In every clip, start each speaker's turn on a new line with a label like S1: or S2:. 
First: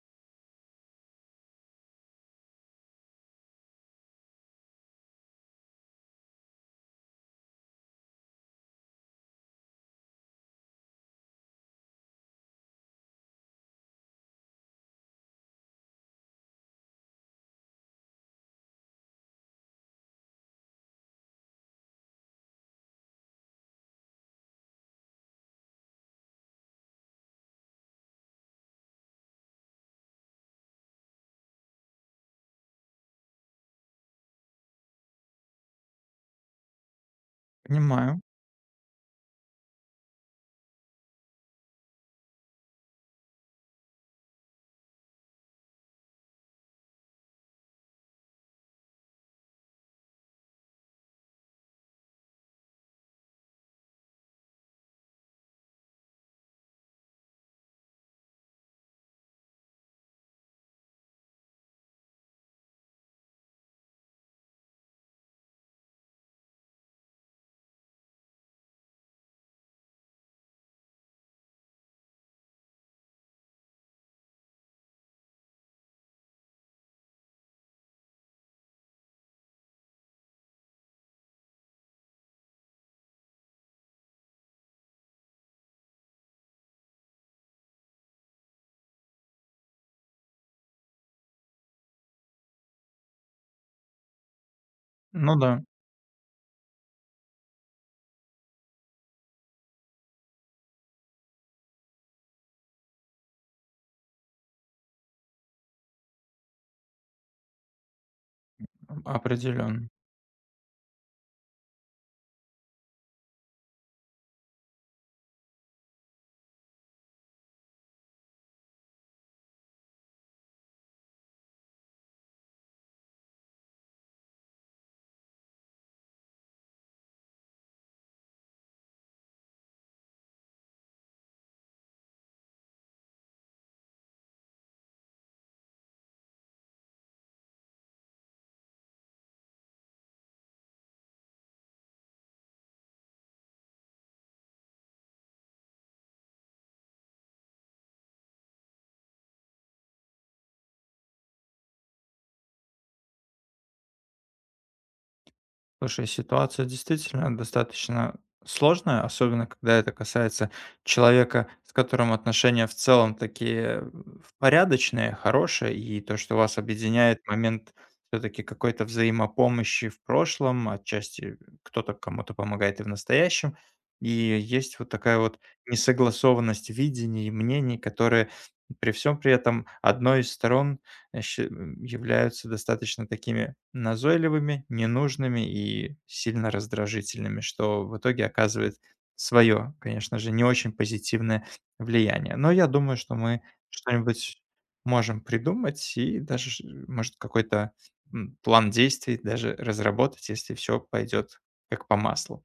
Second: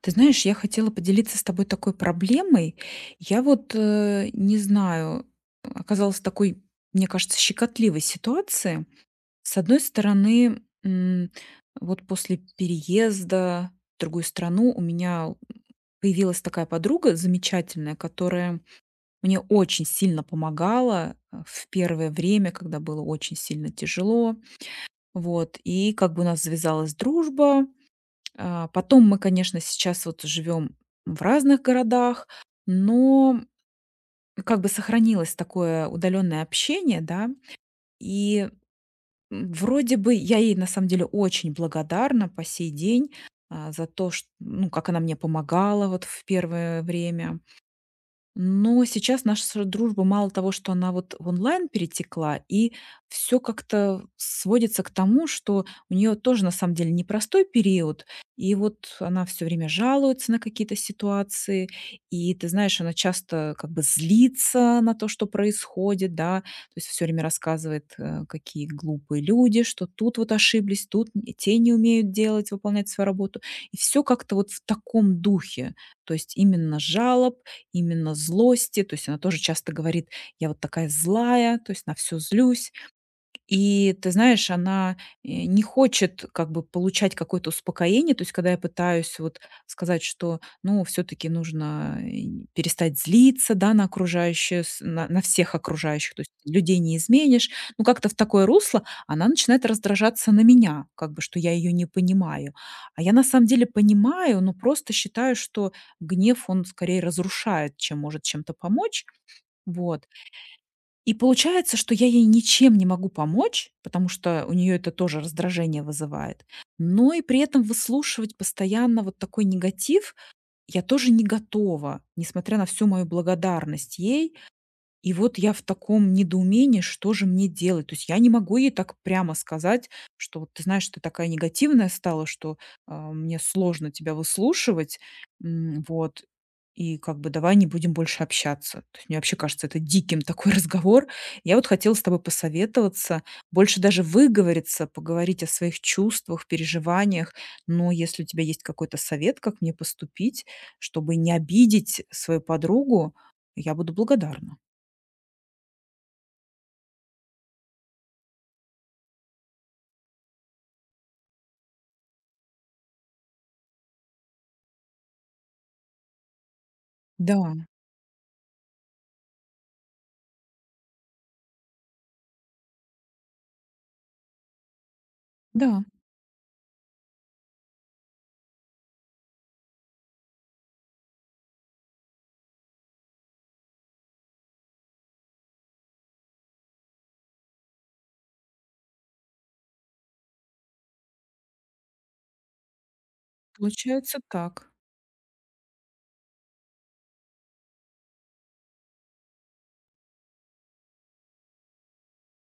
S1: Ты знаешь, я хотела поделиться с тобой такой проблемой. Я вот, не знаю, оказалась в такой, мне кажется, щекотливой ситуации. С одной стороны, вот после переезда в другую страну у меня появилась такая подруга замечательная, которая мне очень сильно помогала в первое время, когда было очень сильно тяжело. Вот. И как бы у нас завязалась дружба, потом мы, конечно, сейчас вот живем в разных городах, но как бы сохранилось такое удаленное общение, да.
S2: Понимаю.
S1: И, Вроде бы я ей на самом деле очень благодарна по сей день, за то, чт ну, как она мне помогала вот в первое время. Но сейчас наша дружба мало того, что она вот в онлайн перетекла, и все как-то сводится к тому, что у нее тоже на самом деле непростой период. И вот она все время жалуется на какие-то ситуации. И ты знаешь, она часто как бы злится на то, что происходит, да. То есть все время рассказывает, какие глупые люди, что тут вот ошиблись, тут н те не умеют делать, выполнять свою работу. И все как-то вот в таком духе. То есть именно жалоб, именно злости. То есть она тоже часто говорит: "Я вот такая злая, то есть на все злюсь". И ты знаешь, она, не хочет как бы получать какое-то успокоение. То есть когда я пытаюсь вот сказать, что, ну, все таки нужно, перестать злиться, да, на окружающее с на
S2: Ну да,
S1: всех окружающих, то есть людей не изменишь. Ну, как-то в такое русло она начинает раздражаться на меня, как бы, что я ее не понимаю. А я на самом деле понимаю, но просто считаю, что гнев, он скорее разрушает, чем может чем-то помочь.
S2: определенно.
S1: Вот. И получается, что я ей ничем не могу помочь, потому что у нее это тоже раздражение вызывает. Но и при этом выслушивать постоянно вот такой негатив я тоже не готова, несмотря на всю мою благодарность ей. И вот я в таком недоумении, что же мне делать? То есть я не могу ей так прямо сказать, что вот ты знаешь, ты такая негативная стала, что мне сложно тебя выслушивать, вот, и как бы давай не будем больше общаться. То есть мне вообще кажется это диким такой разговор. Я вот хотела с тобой посоветоваться, больше даже выговориться, поговорить о своих чувствах, переживаниях. Но если у тебя есть какой-то совет, как мне поступить, чтобы не обидеть свою подругу, я буду благодарна.
S2: Слушай, ситуация действительно достаточно сложная, особенно когда это касается человека, с которым отношения в целом такие порядочные, хорошие, и то, что вас объединяет
S1: Да,
S2: момент все-таки какой-то взаимопомощи в прошлом, отчасти кто-то кому-то помогает и в настоящем, и есть вот такая вот
S1: да,
S2: несогласованность видений и мнений, которые при всем при этом одной из сторон э, щи являются достаточно такими назойливыми, ненужными и сильно раздражительными, что в итоге оказывает свое, конечно же, не очень позитивное влияние. Но я думаю, что мы
S1: получается
S2: что-нибудь
S1: так.
S2: можем придумать и даже, ш может, какой-то, план действий даже разработать, если все пойдет как по маслу.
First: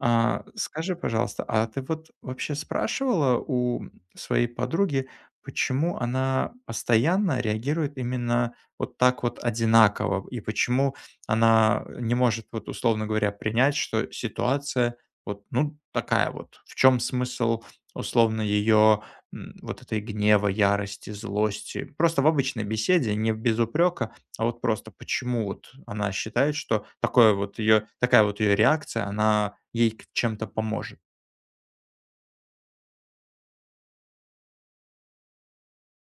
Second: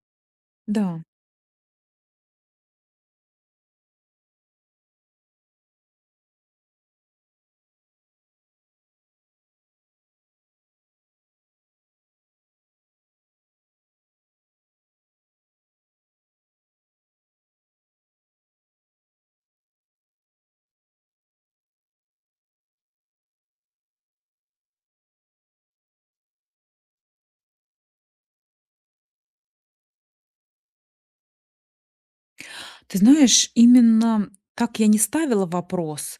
S2: А, скажи,
S1: Да.
S2: пожалуйста, а ты вот вообще спрашивала у своей подруги, почему она постоянно реагирует именно вот так вот одинаково, и почему она не может, вот условно говоря, принять, что ситуация вот ну такая вот? В чем смысл, условно, ее вот этой гнева, ярости, злости? Просто в обычной беседе, не без упрека, а вот просто почему вот она считает, что такое вот ее такая вот ее реакция, она ей к чем-то поможет?
S1: Ты знаешь, именно так я не ставила вопрос,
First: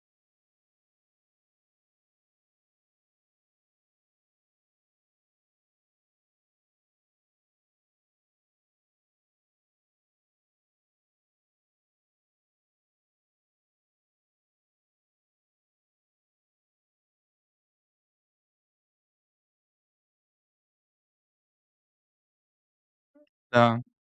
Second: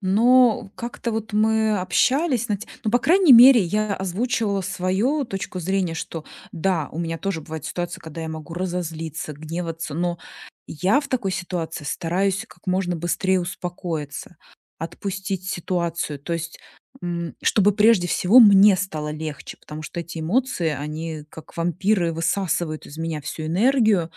S1: но как-то вот мы общались на те ну, по крайней мере, я озвучивала свою точку зрения, что да, у меня тоже бывает ситуация, когда я могу разозлиться, гневаться, но я в такой ситуации стараюсь как можно быстрее успокоиться, отпустить ситуацию. То есть, чтобы прежде всего мне стало легче, потому что эти эмоции, они как вампиры высасывают из меня всю
S2: Да,
S1: энергию.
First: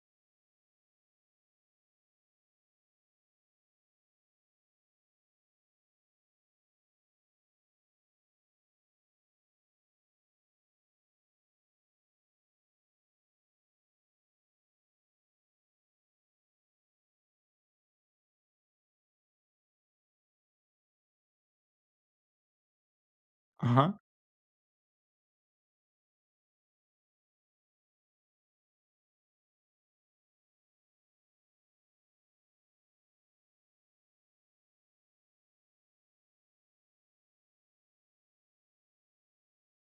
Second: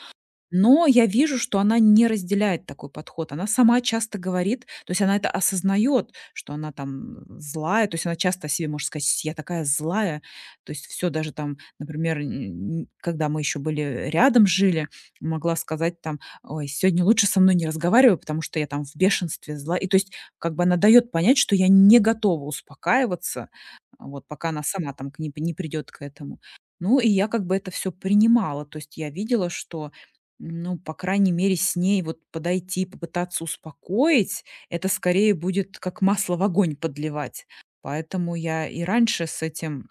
S1: Но я вижу, что она не разделяет такой подход. Она сама часто говорит, то есть она это осознает, что она там злая, то есть она часто о себе может сказать: "Я такая злая". То есть все даже там, например, н н когда мы еще были рядом жили, могла сказать там: "Ой, сегодня лучше со мной не разговаривай, потому что я там в бешенстве, зла". И то есть как бы она дает понять, что я не готова успокаиваться,
S2: ага,
S1: а вот, пока она сама там к не придёт к этому. Ну и я как бы это все принимала. То есть я видела, что ну, по крайней мере, с ней вот подойти, попытаться успокоить, это скорее будет как масло в огонь подливать. Поэтому я и раньше с этим,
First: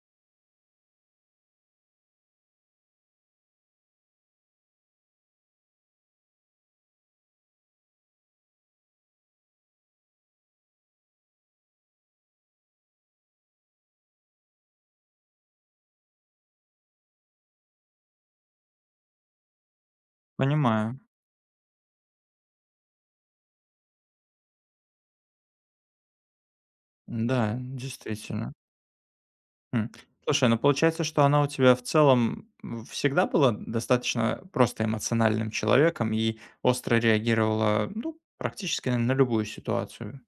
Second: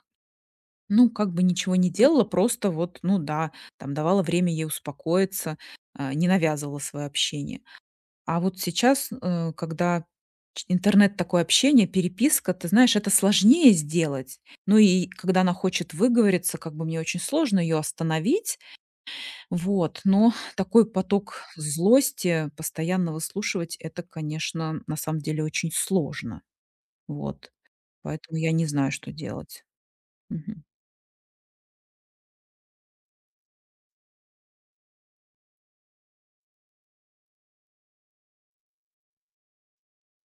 S1: ну, как бы ничего не делала, просто вот, ну да, там давала время ей успокоиться, не навязывала свое общение. А вот сейчас, когда интернет такое общение, переписка, ты знаешь, это сложнее сделать. Ну и когда она хочет выговориться, как бы мне очень сложно ее остановить, вот, но такой
S2: понимаю.
S1: поток злости постоянно выслушивать — это, конечно, на самом деле очень сложно. Вот,
S2: Да,
S1: поэтому я
S2: действительно.
S1: не знаю, что делать.
S2: М. Слушай, ну
S1: Мгм.
S2: получается, что она у тебя в целом всегда была достаточно просто эмоциональным человеком и остро реагировала, ну, практически на любую ситуацию.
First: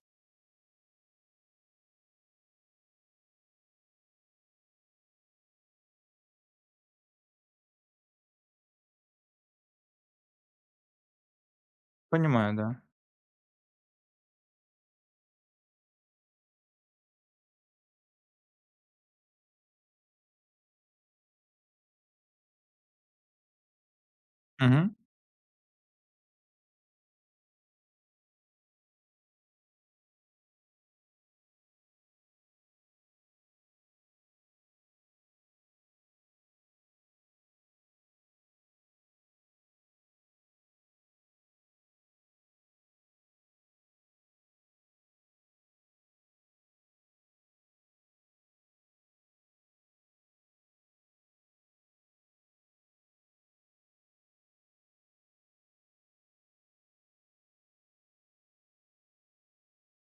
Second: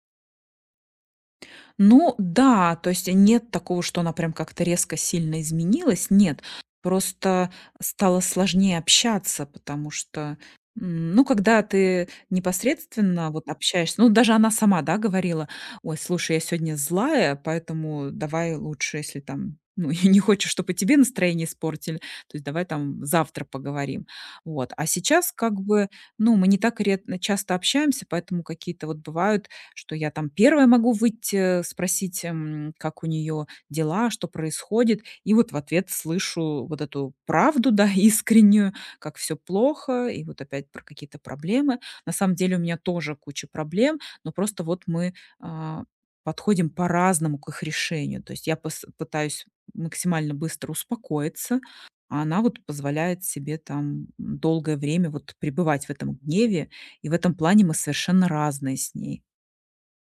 S1: Ну да, то есть нет такого, что она прям как-то резко сильно изменилась. Нет. Просто стало сложнее общаться, потому что, ну, когда ты
S2: Понимаю, да.
S1: непосредственно вот общаешься, ну, даже она сама, да, говорила, ой, слушай, я сегодня злая, поэтому давай лучше, если там, ну, я не хочу, чтобы тебе настроение испортили, то есть давай там завтра поговорим. Вот. А
S2: Мгм.
S1: сейчас как бы, ну, мы не так редко часто общаемся, поэтому какие-то вот бывают что я там первая могу выйти, спросить, как у нее дела, что происходит. И вот в ответ слышу вот эту правду, да, искреннюю, как все плохо, и вот опять про какие-то проблемы. На самом деле у меня тоже куча проблем, но просто вот мы а, подходим по-разному к их решению. То есть я пытаюсь максимально быстро успокоиться, а она вот позволяет себе там долгое время вот пребывать в этом гневе, и в этом плане мы совершенно разные с ней.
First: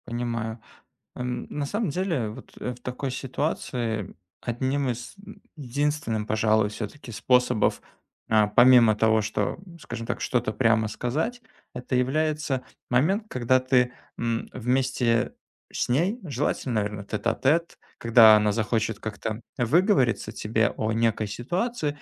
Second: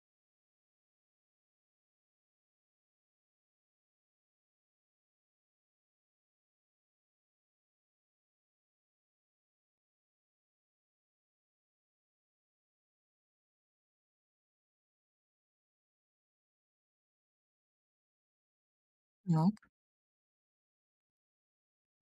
S2: Понимаю. На самом деле, вот, в такой ситуации одним из единственным, пожалуй, все таки способов, помимо того, что, скажем так, что-то прямо сказать, это является момент, когда ты, вместе с ней, желательно, наверное, тет-а-тет, когда она захочет как-то
S1: Так.
S2: выговориться тебе о некой ситуации,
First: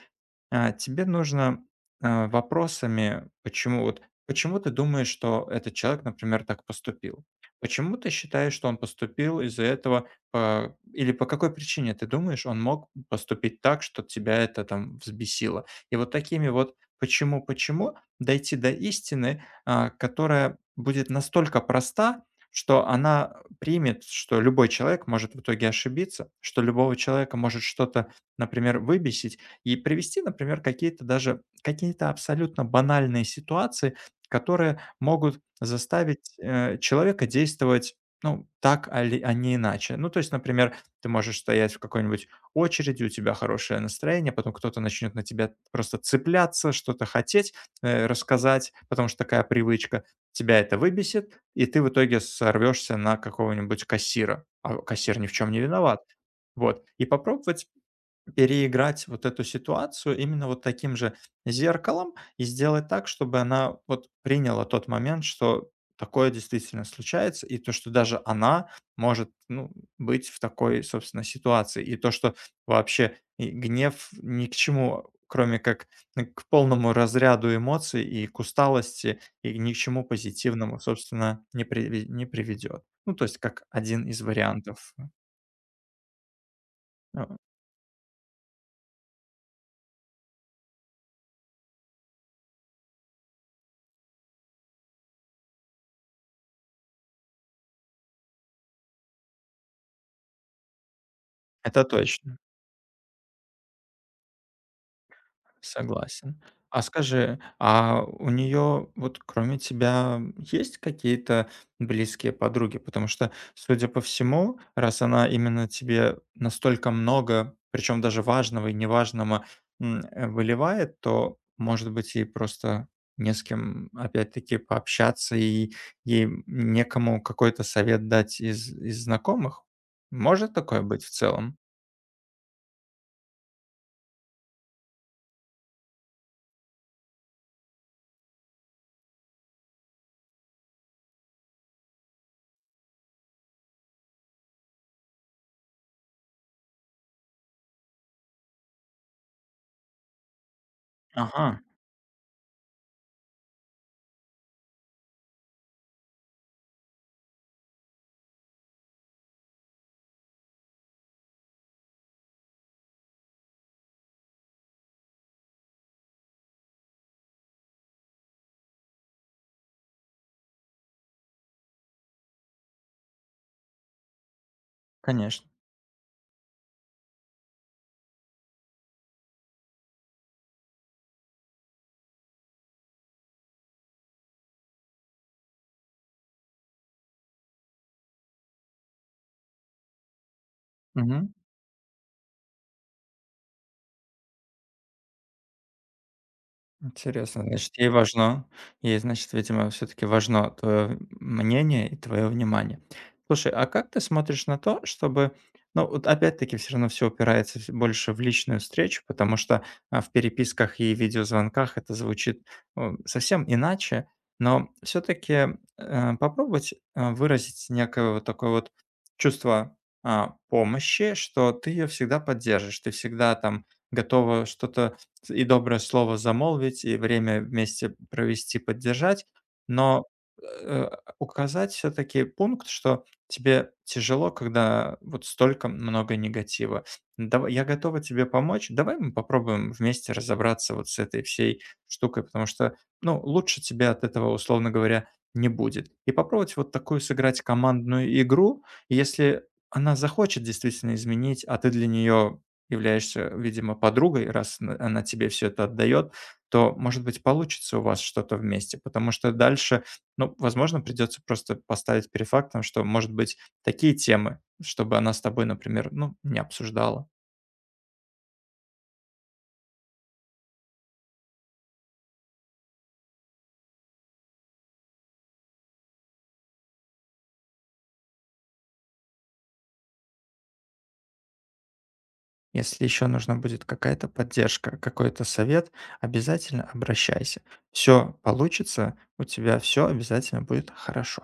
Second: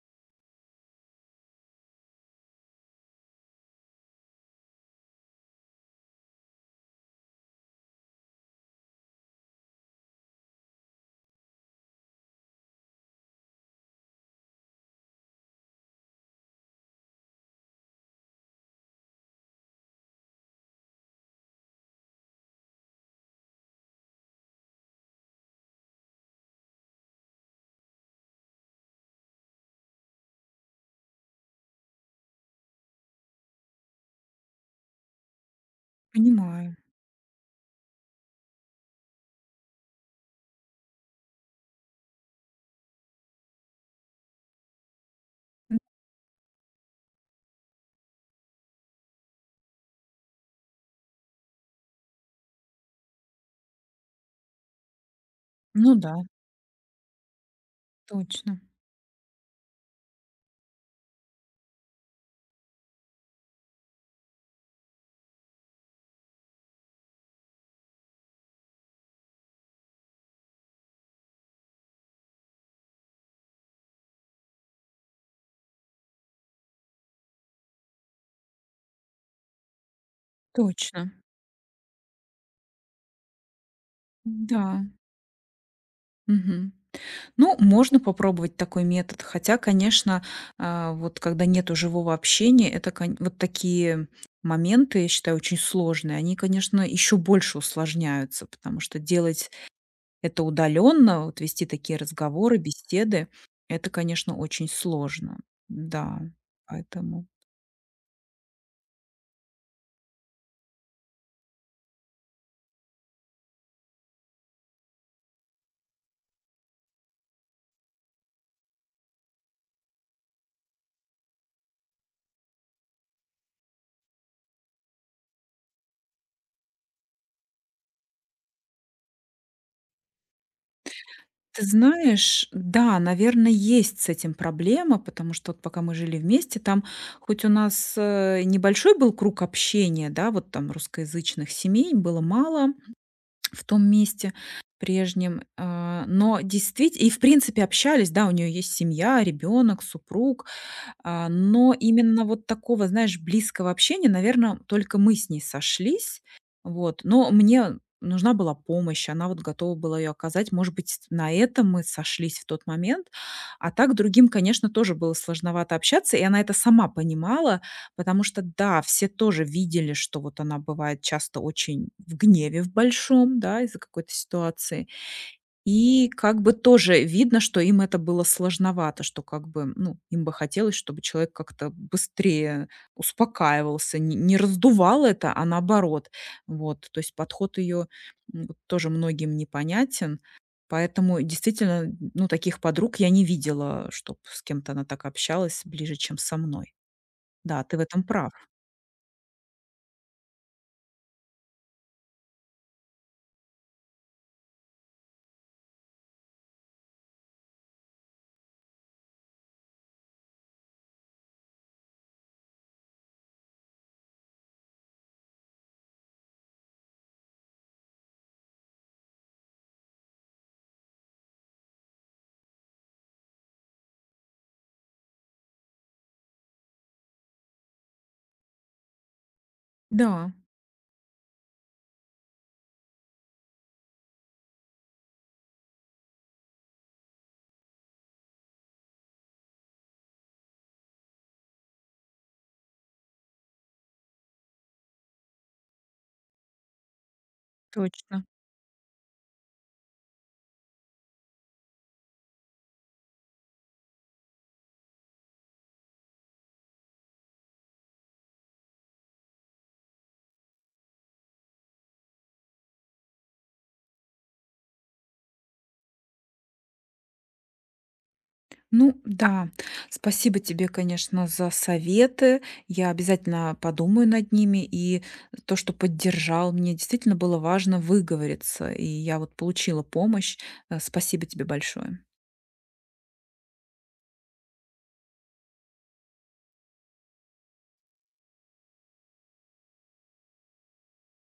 S2: тебе нужно, вопросами, почему ты думаешь, что этот человек, например, так поступил? Почему ты считаешь, что он поступил из-за этого, или по какой причине ты думаешь, он мог поступить так, что тебя это там взбесило? И вот такими вот «почему, почему» дойти до истины, которая будет настолько проста, что она примет, что любой человек может в итоге ошибиться, что любого человека может что-то, например, выбесить, и привести, например, какие-то даже какие-то абсолютно банальные ситуации, которые могут заставить,
S1: Понимаю.
S2: человека действовать, ну, так, али а не иначе. Ну, то есть, например, ты можешь стоять в какой-нибудь очереди, у тебя хорошее настроение, потом кто-то начнет на тебя просто цепляться, что-то хотеть, рассказать, потому что такая привычка. Тебя это выбесит, и ты в итоге сорвешься на какого-нибудь кассира, а кассир ни в чем не
S1: Ну
S2: виноват.
S1: да,
S2: Вот. И попробовать
S1: точно,
S2: переиграть вот эту ситуацию именно вот таким же зеркалом и сделать так, чтобы она вот приняла тот момент, что такое действительно случается, и то, что даже она может ну, быть в такой, собственно, ситуации, и то, что вообще и гнев ни к чему, кроме как ну, к полному разряду эмоций и к усталости, и ни к чему позитивному,
S1: точно.
S2: собственно, не приведет. Ну, то есть как один из
S1: Да.
S2: вариантов.
S1: Мгм.
S2: э,
S1: Ну, можно попробовать такой метод. Хотя, конечно, вот когда нету живого общения, это вот такие моменты, я считаю, очень сложные. Они, конечно, еще больше усложняются, потому что делать это удаленно, вот вести
S2: Это
S1: такие
S2: точно.
S1: разговоры, беседы, это, конечно, очень сложно. Да,
S2: Согласен. А
S1: поэтому.
S2: скажи, а у нее вот кроме тебя есть какие-то близкие подруги? Потому что, судя по всему, раз она именно тебе настолько много, причем даже важного и неважного, выливает, то, может быть, ей просто не с кем, опять-таки, пообщаться, и ей некому какой-то совет дать из знакомых? Может такое быть в целом?
S1: Ты знаешь, да, наверное, есть с этим проблема, потому что вот пока мы жили вместе, там хоть у нас небольшой был круг общения, да, вот там русскоязычных семей было мало в том месте прежнем, но действительно, и в принципе общались, да, у нее есть семья, ребенок, супруг,
S2: Ага,
S1: но именно вот такого, знаешь, близкого общения, наверное только мы с ней сошлись. Вот, но мне нужна была помощь, она вот готова была ее оказать. Может быть, на этом мы сошлись в тот момент. А так другим, конечно, тоже было сложновато общаться, и она это сама понимала, потому что, да, все тоже видели, что вот она бывает часто очень в гневе в большом, да, из-за какой-то ситуации.
S2: конечно.
S1: И как бы тоже видно, что им это было сложновато, что как бы, ну, им бы хотелось, чтобы человек как-то быстрее успокаивался, не раздувал это, а наоборот. Вот, то есть подход ее тоже многим непонятен. Поэтому действительно, ну, таких подруг я не видела, чтобы с кем-то она так общалась ближе, чем со мной.
S2: Интересно,
S1: Да, ты
S2: значит,
S1: в
S2: ей
S1: этом прав.
S2: важно, ей, значит, видимо, все-таки важно твое мнение и твое внимание. Слушай, а как ты смотришь на то, чтобы, ну, вот опять-таки все равно все упирается всё больше в личную встречу, потому что в переписках и видеозвонках это звучит ну, совсем иначе, но все-таки попробовать выразить некое вот такое вот чувство помощи, что ты ее всегда поддержишь, ты всегда там готова что-то и доброе слово замолвить, и время вместе провести, поддержать, но,
S1: Да,
S2: э, указать все-таки пункт, что тебе тяжело, когда вот столько много негатива. Дава я готова тебе помочь, давай мы попробуем вместе разобраться вот с этой всей штукой, потому что, ну, лучше тебе от этого, условно говоря, не будет. И попробовать вот такую сыграть командную
S1: точно.
S2: игру. И если она захочет действительно изменить, а ты для нее являешься, видимо, подругой, раз она тебе все это отдает, то, может быть, получится у вас что-то вместе, потому что дальше, ну, возможно, придется просто поставить перед фактом, что, может быть, такие темы, чтобы она с тобой, например, ну, не обсуждала.
S1: Ну да, спасибо тебе, конечно, за советы. Я обязательно подумаю над ними. И то, что поддержал, мне действительно было важно выговориться. И я вот получила помощь. Спасибо тебе большое.
S2: Если еще нужна будет какая-то поддержка, какой-то совет, обязательно обращайся. Все получится, у тебя все обязательно будет хорошо.